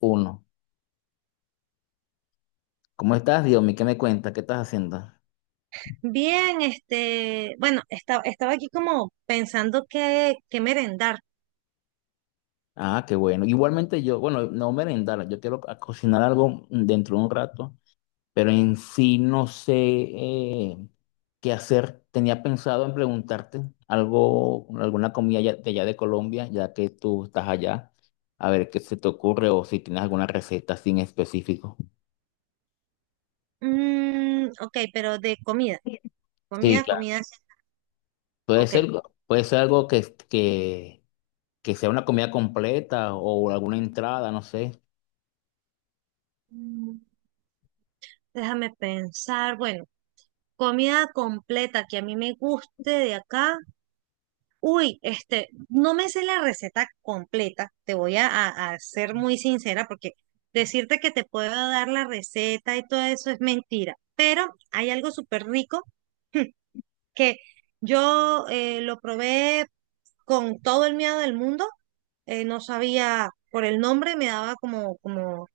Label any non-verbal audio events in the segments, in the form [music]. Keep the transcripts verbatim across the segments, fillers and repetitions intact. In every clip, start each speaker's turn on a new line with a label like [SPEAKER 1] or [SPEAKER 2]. [SPEAKER 1] Uno. ¿Cómo estás, Diomi? ¿Qué me cuentas? ¿Qué estás haciendo?
[SPEAKER 2] Bien, este, bueno, estaba, estaba aquí como pensando qué, qué merendar.
[SPEAKER 1] Ah, qué bueno. Igualmente yo, bueno, no merendar, yo quiero a- cocinar algo dentro de un rato, pero en sí no sé eh, qué hacer. Tenía pensado en preguntarte algo, alguna comida ya- de allá de Colombia, ya que tú estás allá, a ver qué se te ocurre o si tienes alguna receta sin específico.
[SPEAKER 2] Mm, ok, pero de comida,
[SPEAKER 1] Sí,
[SPEAKER 2] comida,
[SPEAKER 1] claro.
[SPEAKER 2] comida, sí.
[SPEAKER 1] Puede
[SPEAKER 2] Ok.
[SPEAKER 1] ser, puede ser algo que, que, que sea una comida completa o alguna entrada, no sé.
[SPEAKER 2] Mm, Déjame pensar, bueno, comida completa que a mí me guste de acá. Uy, este, no me sé la receta completa, te voy a, a- a ser muy sincera porque decirte que te puedo dar la receta y todo eso es mentira, pero hay algo súper rico que yo eh, lo probé con todo el miedo del mundo. Eh, no sabía por el nombre, me daba como, como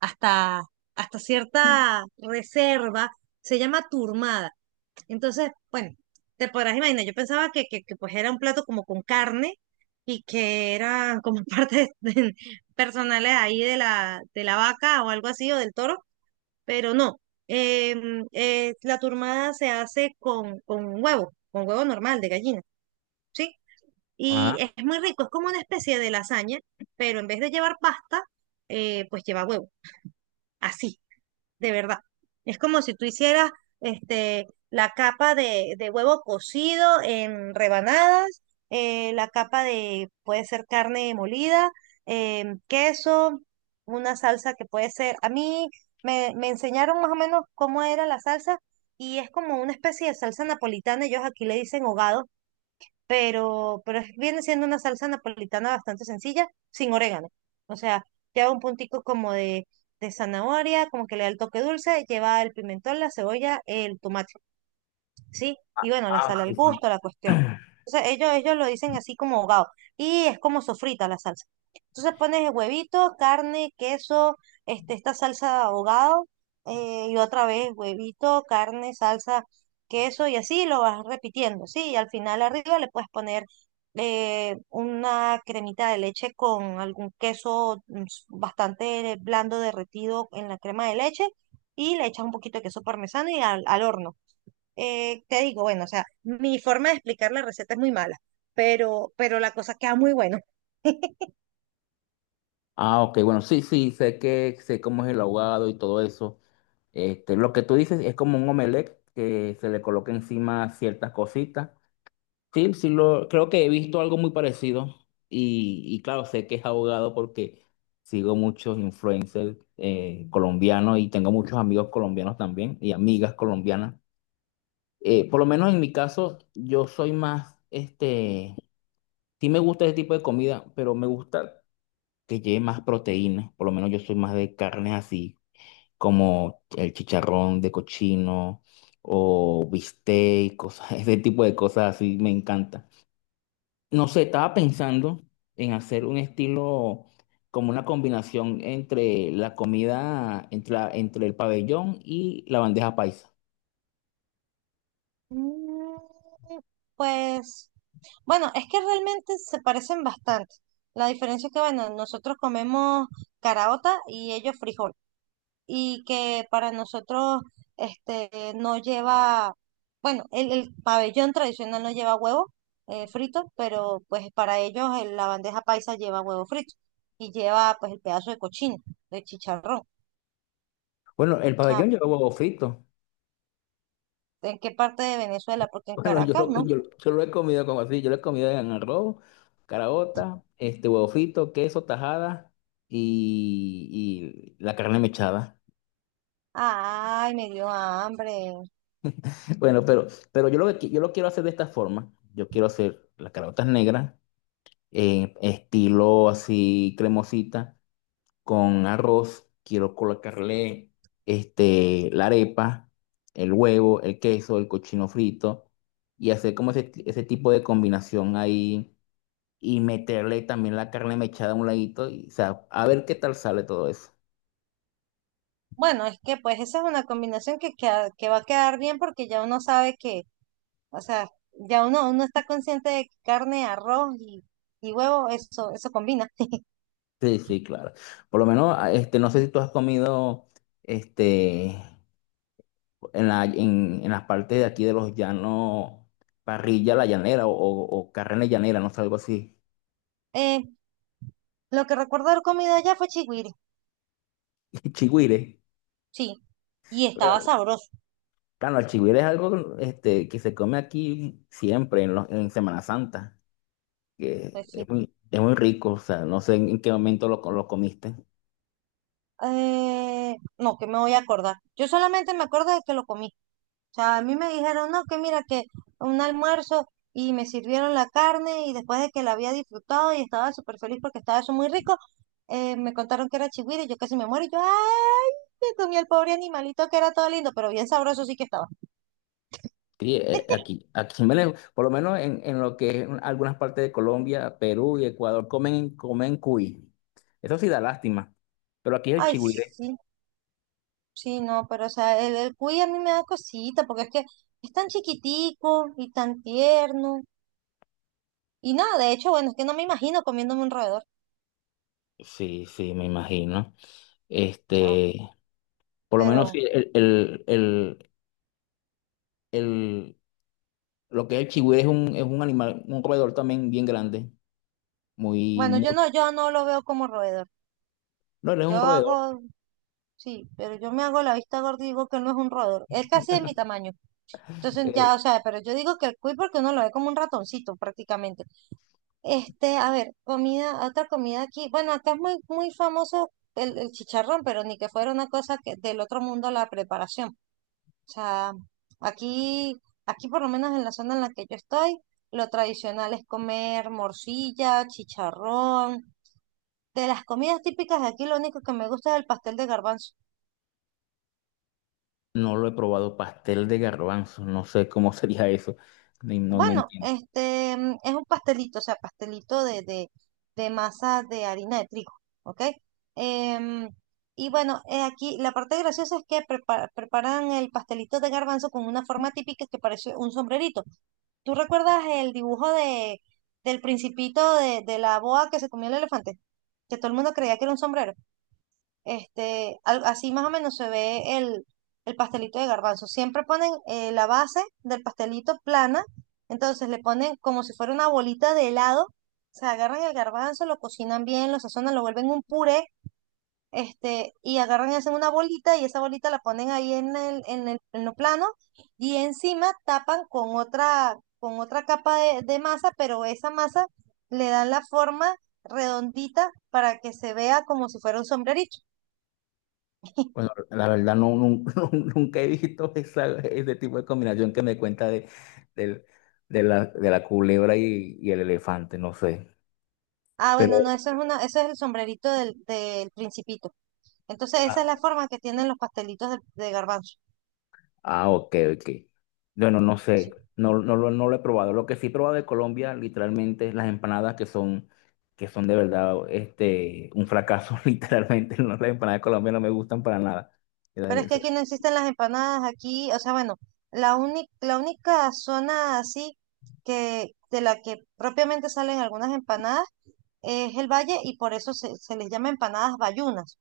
[SPEAKER 2] hasta, hasta cierta reserva. Se llama turmada. Entonces, bueno, te podrás imaginar, yo pensaba que, que, que, pues era un plato como con carne y que eran como [laughs] partes de- personales ahí de la, de la vaca o algo así o del toro, pero no. Em, eh, la turmada se hace con, con huevo, con huevo normal de gallina. ¿Sí? Y
[SPEAKER 1] Ajá.
[SPEAKER 2] es muy rico, es como una especie de lasaña, pero en vez de llevar pasta, eh, pues lleva huevo. Así, de verdad. Es como si tú hicieras este, la capa de, de huevo cocido en rebanadas, eh, la capa de, puede ser carne molida, eh, queso, una salsa que puede ser, a mí me, me enseñaron más o menos cómo era la salsa y es como una especie de salsa napolitana, ellos aquí le dicen hogado, pero, pero es- viene siendo una salsa napolitana bastante sencilla, sin orégano. O sea, lleva un puntico como de, de zanahoria, como que le da el toque dulce, lleva el pimentón, la cebolla, el tomate. ¿Sí? Y bueno, la sal al gusto, la cuestión. Entonces ellos, ellos lo dicen así como ahogado. Y es como sofrita la salsa. Entonces pones el huevito, carne, queso, este, esta salsa ahogado, eh, y otra vez huevito, carne, salsa, queso, y así lo vas repitiendo, ¿sí? Y al final arriba le puedes poner eh, una cremita de leche con algún queso mm, s- bastante blando derretido en la crema de leche, y le echas un poquito de queso parmesano y al al horno. Eh, te digo, bueno, o sea, mi forma de explicar la receta es muy mala, pero, pero la cosa queda muy bueno.
[SPEAKER 1] Ah, ok, bueno, sí, sí, sé que sé cómo es el ahogado y todo eso. Este, lo que tú dices es como un omelette que se le coloca encima ciertas cositas. Sí, sí, lo, creo que he visto algo muy parecido y, y claro, sé que es ahogado porque sigo muchos influencers eh, colombianos y tengo muchos amigos colombianos también y amigas colombianas. Eh, por lo menos en mi caso, yo soy más, este, sí me gusta ese tipo de comida, pero me gusta que lleve más proteínas, por lo menos yo soy más de carnes así, como el chicharrón de cochino o bistec, cosas, [laughs] ese tipo de cosas así me encanta. No sé, estaba pensando en hacer un estilo como una combinación entre la comida, entre, la- entre el pabellón y la bandeja paisa.
[SPEAKER 2] Mm, Pues, bueno, es que realmente se parecen bastante. La diferencia es que, bueno, nosotros comemos caraota y ellos frijol. Y que para nosotros, este, no lleva, bueno, el, el pabellón tradicional no lleva huevo eh, frito, pero pues para ellos eh, la bandeja paisa lleva huevo frito y lleva pues el pedazo de cochino, de chicharrón.
[SPEAKER 1] Bueno, el
[SPEAKER 2] O sea,
[SPEAKER 1] pabellón lleva huevo frito.
[SPEAKER 2] ¿en qué parte de Venezuela? Porque en
[SPEAKER 1] Bueno, yo
[SPEAKER 2] Caracas,
[SPEAKER 1] lo,
[SPEAKER 2] ¿no?
[SPEAKER 1] yo, yo lo he comido como así, yo lo he comido en arroz, caraota, este huevo frito, queso, tajada y, y la carne mechada.
[SPEAKER 2] Ay, me dio hambre.
[SPEAKER 1] [laughs] Bueno, pero, pero yo lo que qui- yo lo quiero hacer de esta forma. Yo quiero hacer las caraotas negras, en estilo así cremosita, con arroz. Quiero colocarle este, la arepa, el huevo, el queso, el cochino frito y hacer como ese, ese tipo de combinación ahí y meterle también la carne mechada a un ladito y, o sea, a ver qué tal sale todo eso.
[SPEAKER 2] Bueno, es que pues esa es una combinación que, queda- que va a quedar bien porque ya uno sabe que, o sea, ya uno, uno está consciente de que carne, arroz y, y huevo, eso, eso combina. [laughs]
[SPEAKER 1] Sí, sí, claro. Por lo menos, ah, este, no sé si tú has comido, este, en la, en, en las partes de aquí de los llanos, parrilla a la llanera o, o, o carne llanera, no sé, algo así,
[SPEAKER 2] Eh, lo que recuerdo de comida allá fue chigüire.
[SPEAKER 1] [laughs] chigüire.
[SPEAKER 2] Sí. Y estaba
[SPEAKER 1] Claro,
[SPEAKER 2] sabroso,
[SPEAKER 1] claro, el chigüire es algo, este, que se come aquí siempre en, los, en Semana Santa, que
[SPEAKER 2] pues sí.
[SPEAKER 1] es muy, es muy rico, o sea, no sé en qué momento lo, co- lo comiste.
[SPEAKER 2] Eh, no, que me voy a acordar. Yo solamente me acuerdo de que lo comí. O sea, a mí me dijeron, no, que mira, que un almuerzo y me sirvieron la carne y después de que la había disfrutado y estaba súper feliz porque estaba eso muy rico, eh, me contaron que era chigüiro y yo casi me muero y yo, ay, me comí el pobre animalito que era todo lindo, pero bien sabroso sí que estaba.
[SPEAKER 1] Sí, eh,
[SPEAKER 2] [laughs]
[SPEAKER 1] aquí, aquí en Venezuela, por lo menos en, en lo que es algunas partes de Colombia, Perú y Ecuador, comen, comen cuy. Eso sí da lástima. Pero aquí es el
[SPEAKER 2] Ay,
[SPEAKER 1] chigüire.
[SPEAKER 2] sí, sí, no, pero o sea, el, el cuy a mí me da cosita, porque es que es tan chiquitico y tan tierno. Y nada, de hecho, bueno, es que no me imagino comiéndome un roedor,
[SPEAKER 1] Sí, sí, me imagino.
[SPEAKER 2] o sea,
[SPEAKER 1] Este, por lo menos sí,
[SPEAKER 2] pero
[SPEAKER 1] el, el, el, el- lo que es el chigüire es un, es un animal, un roedor también bien grande. Muy,
[SPEAKER 2] bueno,
[SPEAKER 1] muy,
[SPEAKER 2] yo no, yo no lo veo como roedor.
[SPEAKER 1] no, él es
[SPEAKER 2] Yo
[SPEAKER 1] un roedor.
[SPEAKER 2] hago sí, pero yo me hago la vista gorda y digo que él no es un roedor. Él casi de mi tamaño. Entonces
[SPEAKER 1] Eh,
[SPEAKER 2] ya, o sea, pero yo digo que el cuy porque uno lo ve como un ratoncito prácticamente. Este, a ver, comida, otra comida aquí. Bueno, acá es muy, muy famoso el, el chicharrón, pero ni que fuera una cosa que del otro mundo la preparación. O sea, aquí, aquí por lo menos en la zona en la que yo estoy, lo tradicional es comer morcilla, chicharrón. De las comidas típicas de aquí, lo único que me gusta es el pastel de garbanzo.
[SPEAKER 1] no lo he probado, pastel de garbanzo, no sé cómo [laughs] sería eso. Ni- No, no
[SPEAKER 2] Bueno,
[SPEAKER 1] entiendo.
[SPEAKER 2] este mm, es un pastelito, o sea, pastelito de, de, de masa de harina de trigo, ¿ok? Em, y bueno, eh, aquí la parte graciosa es que prepara- preparan el pastelito de garbanzo con una forma típica que parece un sombrerito. ¿Tú recuerdas el dibujo de, del principito de, de la boa que se comió el elefante? Que todo el mundo creía que era un sombrero. Este, al- así más o menos se ve el, el pastelito de garbanzo. Siempre ponen eh, la base del pastelito plana, entonces le ponen como si fuera una bolita de helado, se agarran el garbanzo, lo cocinan bien, lo sazonan, lo vuelven un puré, este, y agarran y hacen una bolita y esa bolita la ponen ahí en el, en el, en lo plano y encima tapan con otra, con otra capa de, de masa, pero esa masa le dan la forma redondita para que se vea como si fuera un sombrerito.
[SPEAKER 1] Bueno, la verdad no, nun- [laughs] nun- nunca he visto esa, ese tipo de combinación que me cuenta de, del- de la, de la culebra y, y el elefante, no sé.
[SPEAKER 2] Ah, bueno,
[SPEAKER 1] Pero,
[SPEAKER 2] no, eso es una, ese es el sombrerito del, del principito. Entonces, esa es
[SPEAKER 1] ah,
[SPEAKER 2] la forma que tienen los pastelitos de, de garbanzo.
[SPEAKER 1] ah, ok, ok. Bueno, no sé,
[SPEAKER 2] Sí.
[SPEAKER 1] no, no, lo no lo he probado. Lo que sí he probado de Colombia, literalmente, es las empanadas que son, que son de verdad este, un fracaso, [laughs] literalmente. No, las empanadas de Colombia no me gustan para nada.
[SPEAKER 2] Pero es que aquí no existen las empanadas, aquí, o sea, bueno, la única, la única zona así que, de la que propiamente salen algunas empanadas es el valle y por eso se, se les llama empanadas bayunas.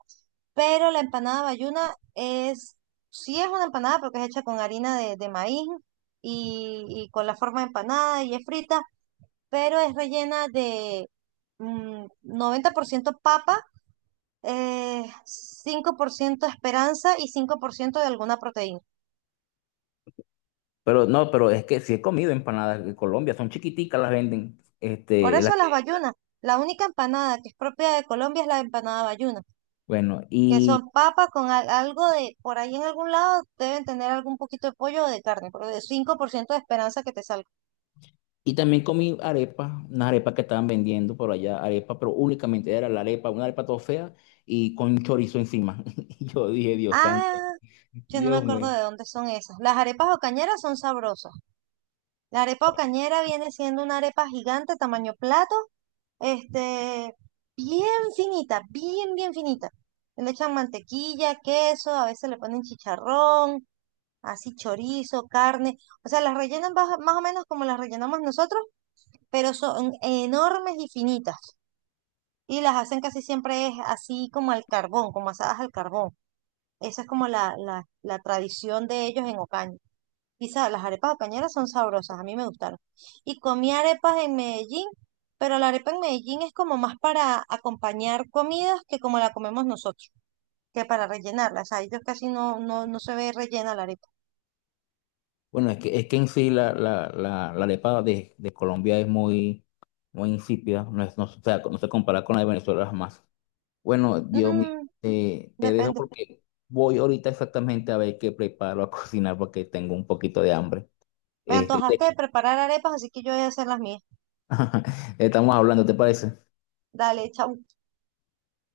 [SPEAKER 2] Pero la empanada bayuna es, sí es una empanada porque es hecha con harina de, de maíz y, y con la forma de empanada y es frita pero es rellena de mm, noventa por ciento papa, eh, cinco por ciento esperanza y cinco por ciento de alguna proteína.
[SPEAKER 1] Pero no, pero es que sí he comido empanadas de Colombia, son chiquiticas, las venden.
[SPEAKER 2] Por
[SPEAKER 1] Este,
[SPEAKER 2] eso las sí bayunas, la única empanada que es propia de Colombia es la empanada bayuna,
[SPEAKER 1] bueno,
[SPEAKER 2] que son
[SPEAKER 1] y,
[SPEAKER 2] papas con al- algo de, por ahí en algún lado deben tener algún poquito de pollo o de carne, pero de cinco por ciento de esperanza que te salga.
[SPEAKER 1] y también comí arepa, unas arepas que estaban vendiendo por allá, arepa, pero únicamente era la arepa, una arepa toda fea y con chorizo encima. [laughs] Y yo dije, Dios santo,
[SPEAKER 2] Ah, yo no me
[SPEAKER 1] Dios
[SPEAKER 2] acuerdo
[SPEAKER 1] mío.
[SPEAKER 2] de dónde son esas. Las arepas ocañeras son sabrosas. La arepa ocañera viene siendo una arepa gigante tamaño plato, este, bien finita, bien, bien finita. Le echan mantequilla, queso, a veces le ponen chicharrón, así chorizo, carne. O sea, las rellenan baja- más o menos como las rellenamos nosotros, pero son enormes y finitas. Y las hacen casi siempre es así como al carbón, como asadas al carbón. Esa es como la, la, la tradición de ellos en Ocaña. Y sa- las arepas de cañera son sabrosas, a mí me gustaron. Y comí arepas en Medellín, pero la arepa en Medellín es como más para acompañar comidas que como la comemos nosotros, que para rellenarla. O sea, ellos casi no, no, no se ve rellena la arepa.
[SPEAKER 1] Bueno, es que, es que en sí la, la, la, la arepa de, de Colombia es muy, muy insípida, no, es, no, o sea, no se compara con la de Venezuela jamás. Bueno, Dios mío,
[SPEAKER 2] Mm,
[SPEAKER 1] te, te dejo
[SPEAKER 2] depende.
[SPEAKER 1] porque voy ahorita exactamente a ver qué preparo a [laughs] cocinar porque tengo un poquito de hambre.
[SPEAKER 2] Me
[SPEAKER 1] Este,
[SPEAKER 2] antojaste de preparar arepas, así que yo voy a hacer las mías.
[SPEAKER 1] [laughs] estamos hablando, ¿te parece?
[SPEAKER 2] Dale, chau.